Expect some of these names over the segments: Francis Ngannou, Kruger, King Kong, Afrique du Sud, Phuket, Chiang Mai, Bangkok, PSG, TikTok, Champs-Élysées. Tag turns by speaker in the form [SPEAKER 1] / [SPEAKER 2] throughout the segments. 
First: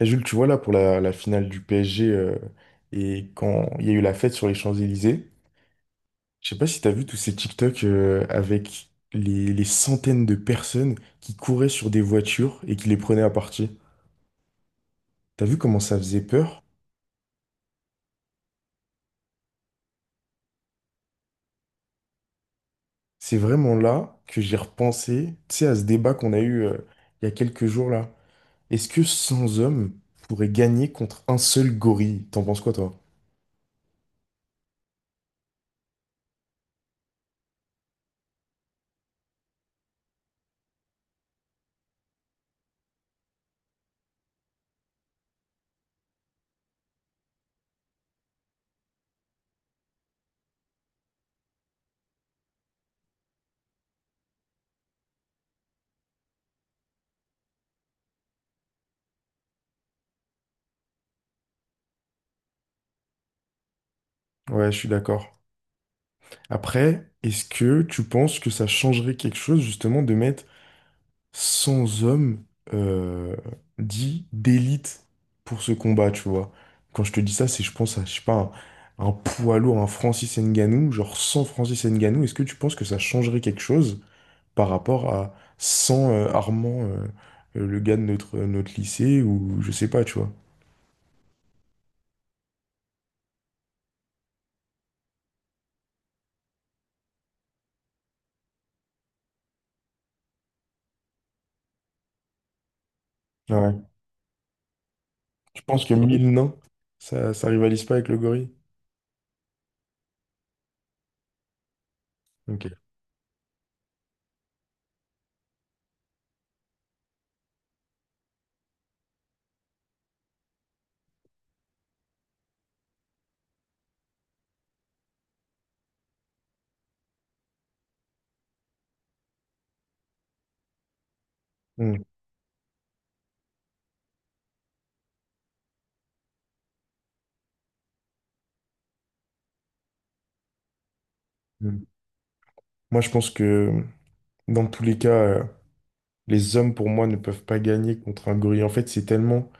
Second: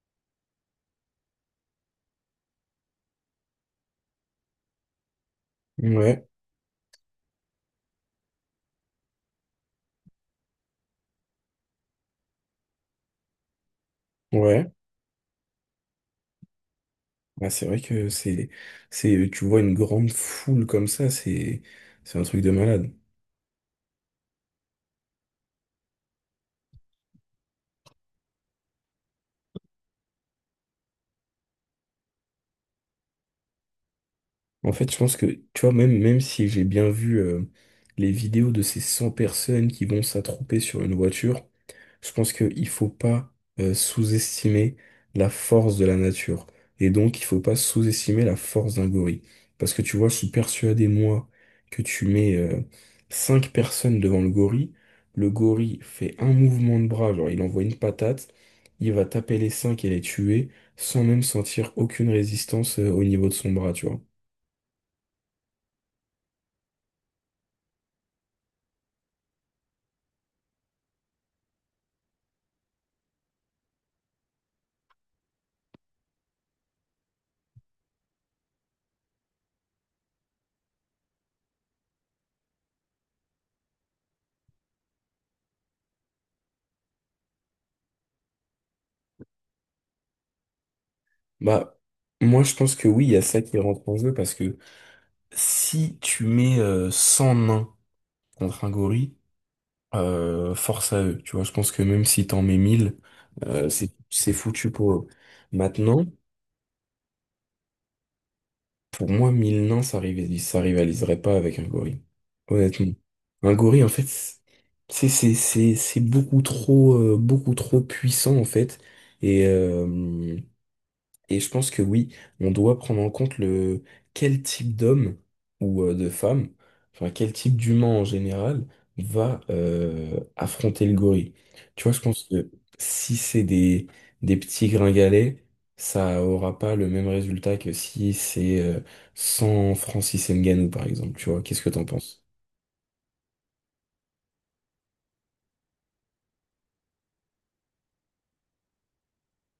[SPEAKER 1] Et Jules, tu vois là pour la finale du PSG, et quand il y a eu la fête sur les Champs-Élysées,
[SPEAKER 2] Ouais,
[SPEAKER 1] je sais pas si t'as vu tous ces TikTok, avec les centaines de personnes qui couraient sur des voitures et qui les prenaient à partie.
[SPEAKER 2] ouais.
[SPEAKER 1] T'as vu comment ça faisait peur?
[SPEAKER 2] Ouais, c'est vrai que tu vois, une grande foule comme ça, c'est un truc de malade.
[SPEAKER 1] C'est vraiment là que j'ai repensé, tu sais, à ce débat qu'on a eu, il y a quelques jours là. Est-ce que 100 hommes pourraient gagner contre un seul gorille? T'en penses quoi toi?
[SPEAKER 2] En fait, je pense que, tu vois, même si j'ai bien vu les vidéos de ces 100 personnes qui vont s'attrouper sur une voiture. Je pense qu'il ne faut pas sous-estimer la force de la nature. Et donc, il faut pas sous-estimer la force d'un gorille. Parce que tu vois, je suis persuadé, moi, que tu mets cinq personnes devant le gorille. Le gorille fait un mouvement de bras, genre il envoie une patate. Il va taper les cinq et les tuer sans même sentir aucune résistance au niveau de son bras, tu vois.
[SPEAKER 1] Ouais, je suis d'accord. Après, est-ce que tu penses que ça changerait quelque chose justement de mettre sans homme, euh, dit d'élite pour ce combat, tu vois. Quand je te dis ça, c'est je pense à, je sais pas, un poids lourd, un Francis Ngannou, genre sans Francis Ngannou, est-ce que tu penses que ça changerait quelque chose par rapport à sans Armand, le gars de notre lycée, ou je sais pas, tu vois.
[SPEAKER 2] Bah, moi, je pense que oui, il y a ça qui rentre en jeu, parce que si tu mets 100 nains contre un gorille, force à eux. Tu vois, je pense que même si t'en mets 1000,
[SPEAKER 1] Ouais.
[SPEAKER 2] c'est foutu pour eux.
[SPEAKER 1] Tu penses que
[SPEAKER 2] Maintenant,
[SPEAKER 1] mille nains, ça rivalise pas avec le gorille?
[SPEAKER 2] pour moi, 1000 nains, ça rivaliserait pas avec un gorille.
[SPEAKER 1] Ok.
[SPEAKER 2] Honnêtement. Un gorille, en fait, c'est beaucoup trop puissant en fait. Et euh, Et je pense que oui, on doit prendre en compte le quel type d'homme ou de femme, enfin quel type d'humain en général va affronter le gorille. Tu vois, je
[SPEAKER 1] Hmm,
[SPEAKER 2] pense que si c'est des petits gringalets, ça aura pas le même résultat que si c'est sans Francis Ngannou, par exemple. Tu vois, qu'est-ce que
[SPEAKER 1] hmm.
[SPEAKER 2] t'en penses?
[SPEAKER 1] Moi, je pense que dans tous les cas, les hommes, pour moi, ne peuvent pas gagner contre un gorille. En fait, c'est tellement,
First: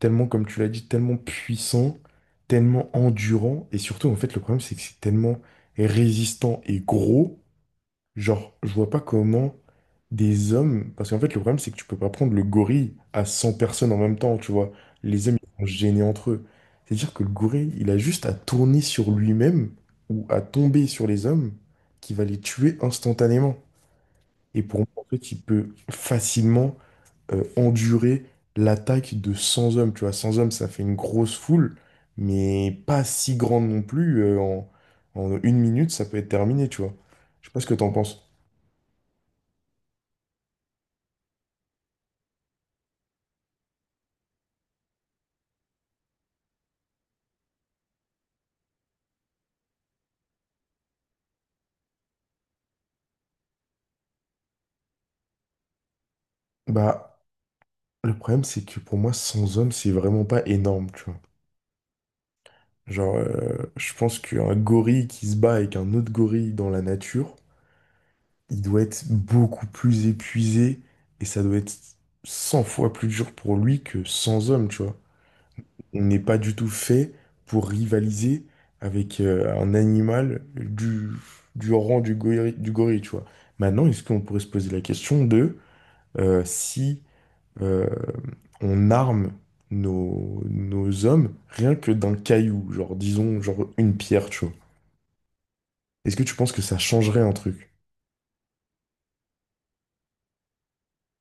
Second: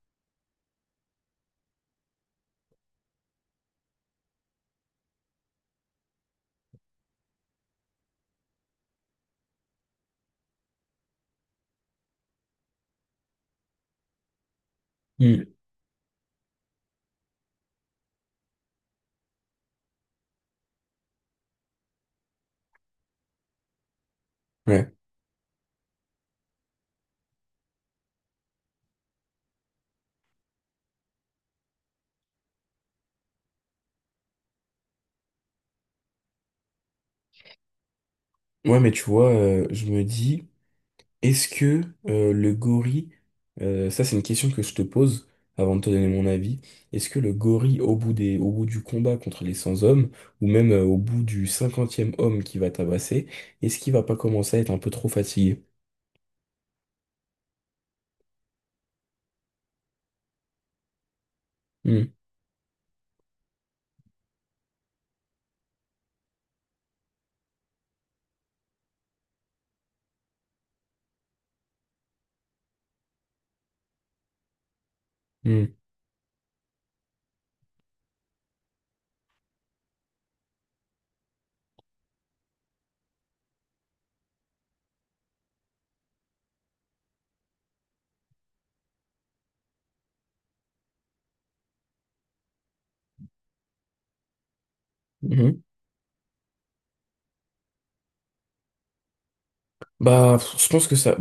[SPEAKER 1] tellement, comme tu l'as dit, tellement puissant, tellement endurant. Et surtout, en fait, le problème, c'est que c'est tellement résistant et gros. Genre, je vois pas comment des hommes. Parce qu'en fait, le problème, c'est que tu peux pas prendre le gorille à 100 personnes en même temps, tu vois. Les hommes,
[SPEAKER 2] Hmm.
[SPEAKER 1] ils sont gênés entre eux. C'est-à-dire que le gorille, il a juste à tourner sur lui-même ou à tomber sur les hommes qui va les tuer instantanément. Et pour moi,
[SPEAKER 2] Ouais.
[SPEAKER 1] en fait, il peut facilement endurer l'attaque de 100 hommes. Tu vois, 100 hommes, ça fait une grosse foule, mais pas si grande non plus. En une minute, ça peut être terminé, tu vois. Je sais pas ce que t'en penses.
[SPEAKER 2] Ouais, mais tu vois, je me dis. Est-ce que le gorille, ça c'est une question que je te pose avant de te donner mon avis, est-ce que le gorille au bout du combat contre les 100 hommes, ou même au bout du cinquantième homme qui va tabasser, est-ce qu'il va pas commencer à être un peu trop fatigué?
[SPEAKER 1] Bah, le problème, c'est que pour moi, 100 hommes, c'est vraiment pas énorme, tu vois.
[SPEAKER 2] Hmm,
[SPEAKER 1] Genre, je pense qu'un gorille qui se bat avec un autre gorille dans la nature, il doit être beaucoup plus épuisé et ça doit être 100 fois plus dur pour lui que 100 hommes, tu vois.
[SPEAKER 2] hmm,
[SPEAKER 1] On n'est pas du tout fait pour rivaliser avec un animal du rang du gorille, tu vois. Maintenant, est-ce qu'on pourrait se poser la question de, si, euh, on arme nos hommes rien que d'un caillou, genre disons, genre une pierre, tu vois.
[SPEAKER 2] hmm.
[SPEAKER 1] Est-ce que tu penses que ça changerait un truc?
[SPEAKER 2] Bah, je pense que ça...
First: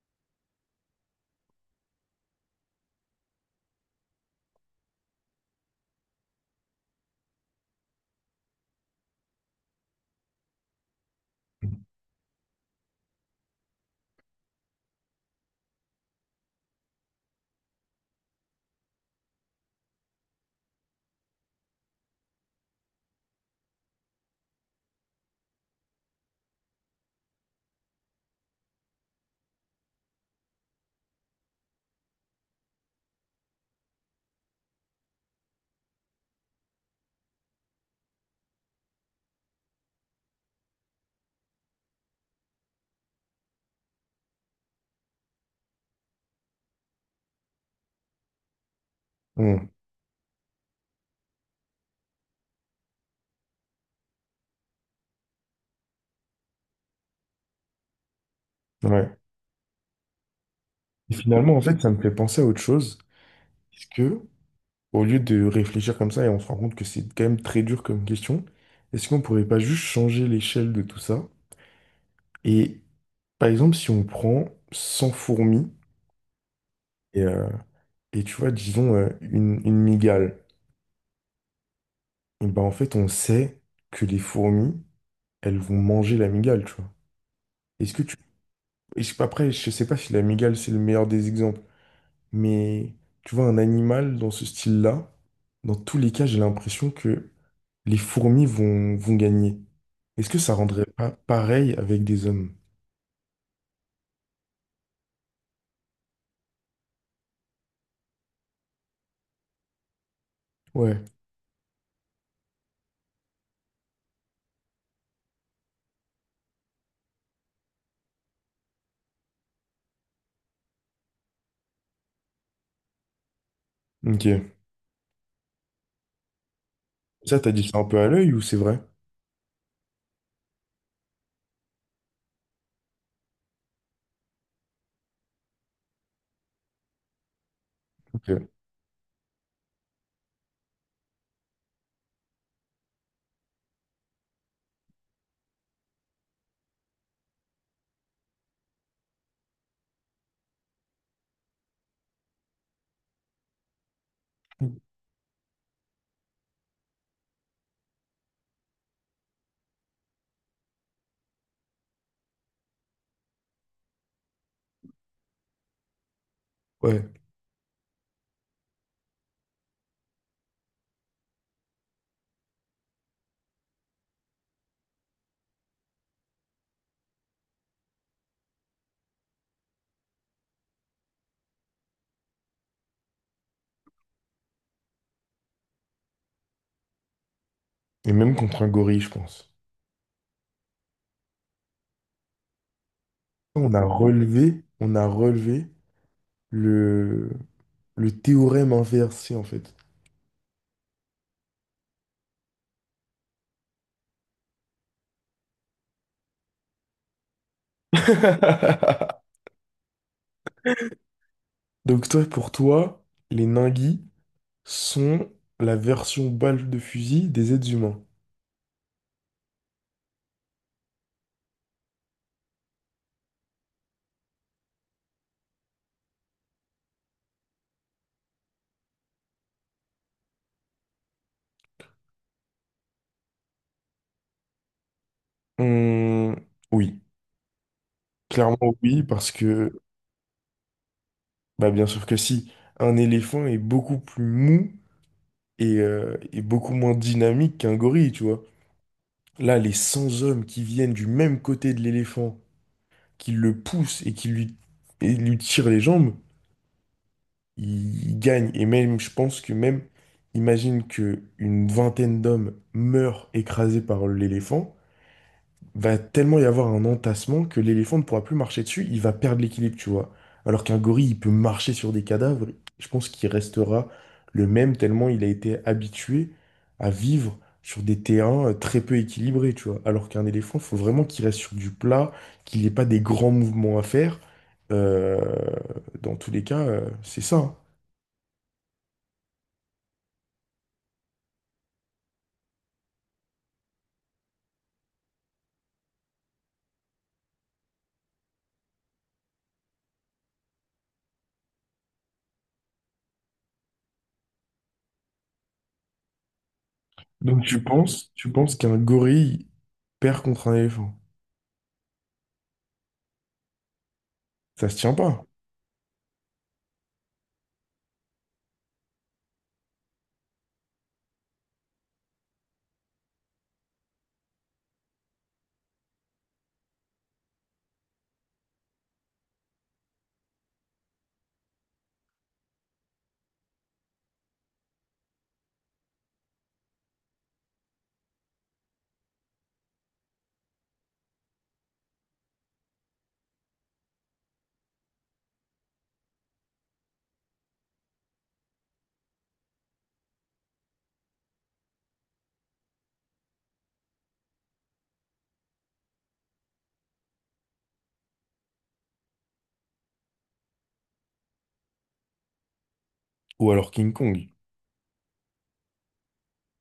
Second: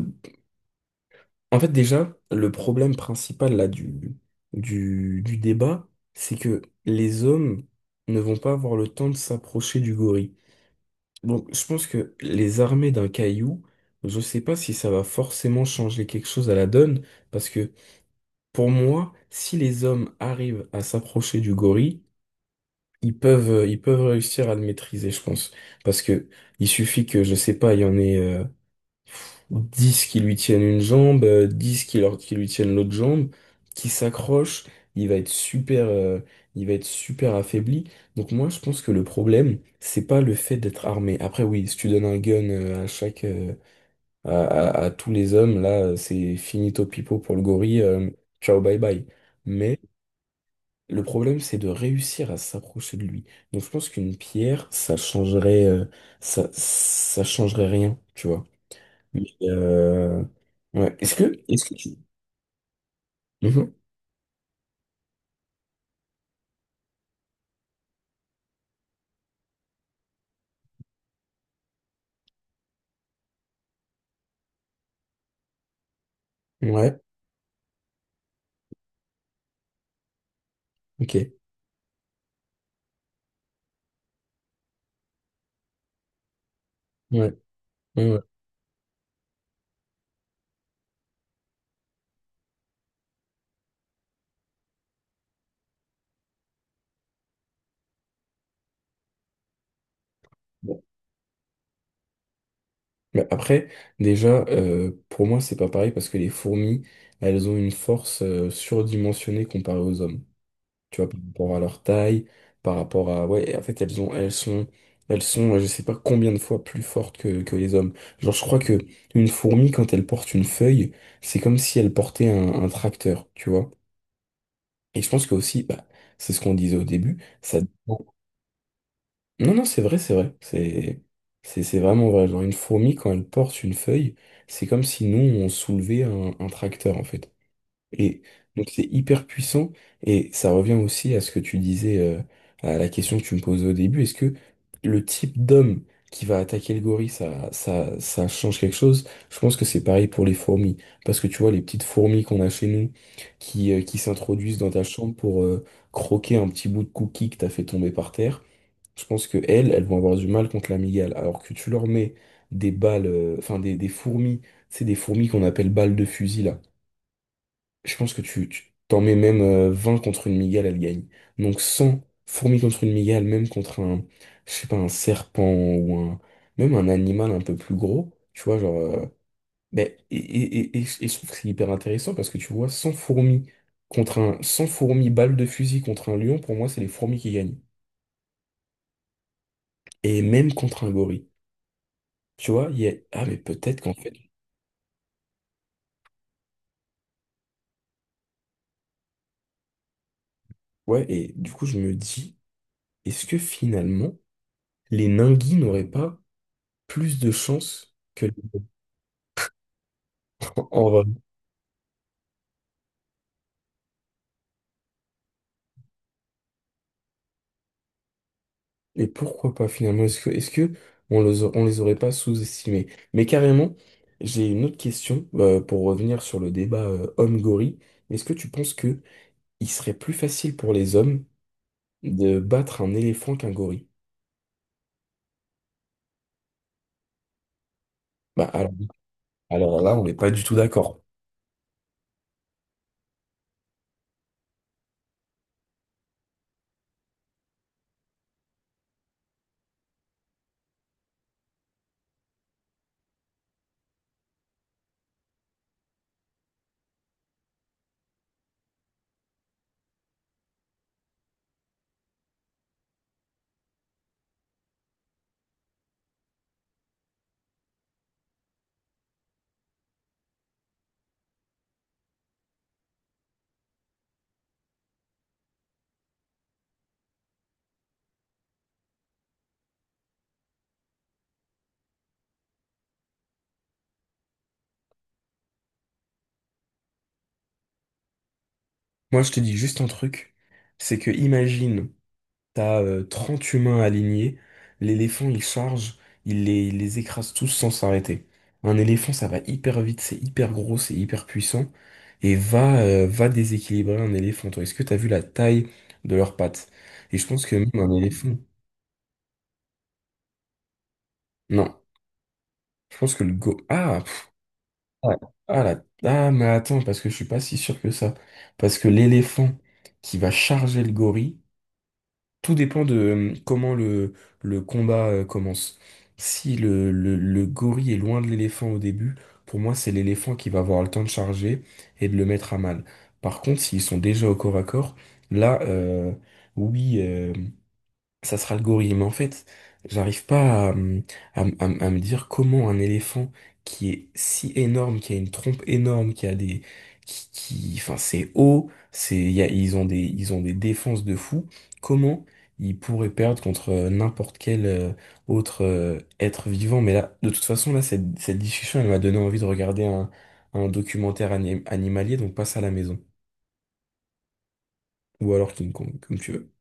[SPEAKER 2] En fait déjà, le problème principal là du débat, c'est que les hommes ne vont pas avoir le temps de s'approcher du gorille. Donc, je pense que les armées d'un caillou, je sais pas si ça va forcément changer quelque chose à la donne, parce que pour moi, si les hommes arrivent à s'approcher du gorille, ils peuvent réussir à le maîtriser, je pense. Parce que il suffit que, je sais pas, il y en ait 10 qui lui tiennent une jambe, 10 qui lui tiennent l'autre jambe, qui s'accroche, il va être super, il va être super affaibli. Donc moi, je pense que le problème, c'est pas le fait d'être armé. Après, oui, si tu donnes un gun à chaque, à tous les hommes, là, c'est finito pipo pour le gorille, ciao bye bye.
[SPEAKER 1] Hmm,
[SPEAKER 2] Mais le problème, c'est de réussir à s'approcher de lui. Donc je pense qu'une pierre, ça changerait, ça changerait rien, tu vois.
[SPEAKER 1] ouais.
[SPEAKER 2] Mais, ouais.
[SPEAKER 1] Et finalement, en
[SPEAKER 2] Est-ce que
[SPEAKER 1] fait, ça
[SPEAKER 2] tu...
[SPEAKER 1] me fait penser à autre chose.
[SPEAKER 2] Mhm.
[SPEAKER 1] Est-ce que au lieu de réfléchir comme ça, et on se rend compte que c'est quand même très dur comme question, est-ce qu'on pourrait pas juste changer l'échelle de tout ça? Et par exemple, si on prend 100 fourmis
[SPEAKER 2] Ouais,
[SPEAKER 1] et, euh, et tu vois, disons, une migale,
[SPEAKER 2] ok.
[SPEAKER 1] et ben en fait, on sait que les fourmis, elles vont manger la migale, tu vois.
[SPEAKER 2] Ouais,
[SPEAKER 1] Est-ce que
[SPEAKER 2] ouais,
[SPEAKER 1] tu,
[SPEAKER 2] ouais.
[SPEAKER 1] est-ce que, après, je sais pas si la migale, c'est le meilleur des exemples, mais tu vois, un animal dans ce style-là, dans tous les cas, j'ai l'impression que les fourmis vont gagner. Est-ce que ça
[SPEAKER 2] Bon.
[SPEAKER 1] rendrait pas pareil avec des hommes?
[SPEAKER 2] Bah, après, déjà, pour moi, c'est pas pareil parce que les fourmis, elles ont une force surdimensionnée comparée aux hommes. Tu
[SPEAKER 1] Ouais,
[SPEAKER 2] vois, par rapport à leur taille, par rapport à... Ouais, en fait, elles ont, elles sont, je sais pas combien de fois plus fortes que les hommes. Genre, je crois que une fourmi, quand elle porte une feuille, c'est comme si elle portait un tracteur, tu vois.
[SPEAKER 1] ok.
[SPEAKER 2] Et je pense que aussi, bah, c'est ce qu'on disait au début,
[SPEAKER 1] Ça, t'as
[SPEAKER 2] ça
[SPEAKER 1] dit ça un peu
[SPEAKER 2] dépend.
[SPEAKER 1] à l'œil ou c'est vrai?
[SPEAKER 2] Non, non, c'est vrai, c'est vrai. C'est vraiment vrai. Genre, une fourmi, quand elle porte une feuille, c'est comme si nous, on soulevait un tracteur, en fait. Et
[SPEAKER 1] Ok.
[SPEAKER 2] donc, c'est hyper puissant. Et ça revient aussi à ce que tu disais, à la question que tu me posais au début. Est-ce que le type d'homme qui va attaquer le gorille, ça change quelque chose? Je pense que c'est pareil pour les fourmis. Parce que tu vois, les petites fourmis qu'on a chez nous, qui s'introduisent dans ta chambre pour, croquer un petit bout de cookie que t'as fait tomber par terre. Je pense que elles, elles vont avoir du mal contre l'amygale. Alors que tu leur mets des balles, enfin des fourmis, c'est des fourmis qu'on appelle balles de fusil là.
[SPEAKER 1] Ouais.
[SPEAKER 2] Je pense que tu t'en mets même 20 contre une migale, elle gagne. Donc 100 fourmis contre une migale, même contre un, je sais pas, un serpent ou un, même un animal un peu plus gros, tu vois, genre. Et je trouve que c'est hyper intéressant parce que tu vois, 100 fourmis balles de fusil contre un lion, pour moi, c'est les fourmis qui gagnent.
[SPEAKER 1] Et même contre un gorille, je pense.
[SPEAKER 2] Et même contre un gorille. Tu vois, il y a... Ah, mais
[SPEAKER 1] On
[SPEAKER 2] peut-être
[SPEAKER 1] a
[SPEAKER 2] qu'en fait...
[SPEAKER 1] relevé, on a relevé le, le théorème inversé, en fait.
[SPEAKER 2] Ouais, et du coup, je me dis, est-ce que finalement, les Ningui n'auraient pas plus de chances que les... En vrai.
[SPEAKER 1] Donc toi, pour toi, les ninguis sont la version balle de fusil des êtres humains.
[SPEAKER 2] Et pourquoi pas, finalement? Est-ce que on les, a- on les aurait pas sous-estimés? Mais carrément, j'ai une autre question, pour revenir sur le débat, homme-gorille. Est-ce que tu penses que il serait plus facile pour les hommes de battre un éléphant qu'un gorille?
[SPEAKER 1] Hum, oui,
[SPEAKER 2] Bah,
[SPEAKER 1] clairement oui, parce que
[SPEAKER 2] alors là, on n'est pas du tout d'accord.
[SPEAKER 1] bah bien sûr que si, un éléphant est beaucoup plus mou et beaucoup moins dynamique qu'un gorille, tu vois. Là, les 100 hommes qui viennent du même côté de l'éléphant, qui le poussent et et lui tirent les jambes, ils gagnent. Et même, je pense que même, imagine que une vingtaine d'hommes meurent écrasés par l'éléphant. Va tellement y avoir un entassement que l'éléphant ne pourra plus marcher dessus, il va perdre l'équilibre, tu vois. Alors qu'un gorille, il peut marcher sur des cadavres, je pense qu'il restera le même tellement il a été habitué à vivre sur des terrains, très peu équilibrés, tu vois. Alors qu'un éléphant, il faut vraiment qu'il reste sur du plat, qu'il n'ait pas des grands mouvements à faire. Euh, dans tous les cas, c'est ça, hein.
[SPEAKER 2] Moi, je te dis juste un truc, c'est que imagine... T'as 30 humains alignés. L'éléphant, il charge, il les écrase tous sans s'arrêter. Un éléphant, ça va hyper vite, c'est hyper gros, c'est hyper puissant. Et va, déséquilibrer un éléphant. Toi, est-ce que t'as vu la taille de leurs pattes? Et je
[SPEAKER 1] Donc
[SPEAKER 2] pense que même un
[SPEAKER 1] tu
[SPEAKER 2] éléphant.
[SPEAKER 1] penses qu'un gorille perd contre un éléphant?
[SPEAKER 2] Non. Je pense que le go. Ah, pff,
[SPEAKER 1] Ça se tient
[SPEAKER 2] ah,
[SPEAKER 1] pas.
[SPEAKER 2] ah, la- ah, mais attends, parce que je suis pas si sûr que ça. Parce que l'éléphant qui va charger le gorille, tout dépend de comment le combat commence. Si le gorille est loin de l'éléphant au début, pour moi, c'est l'éléphant qui va avoir le temps de charger et de le mettre à mal. Par contre, s'ils sont déjà au corps à corps, là, oui. Ça sera le gorille. Mais en fait, j'arrive pas à, me- à, me à me- à me dire comment un éléphant qui est si énorme, qui a une trompe énorme, qui a des, enfin, c'est haut, c'est, il y a- ils ont des défenses de fou. Comment ils pourraient perdre contre n'importe quel autre être vivant? Mais là, de toute façon, là, cette discussion, elle m'a donné envie de regarder un documentaire animalier, donc passe à la maison.
[SPEAKER 1] Ou alors King Kong.
[SPEAKER 2] Ou alors King Kong, comme tu veux.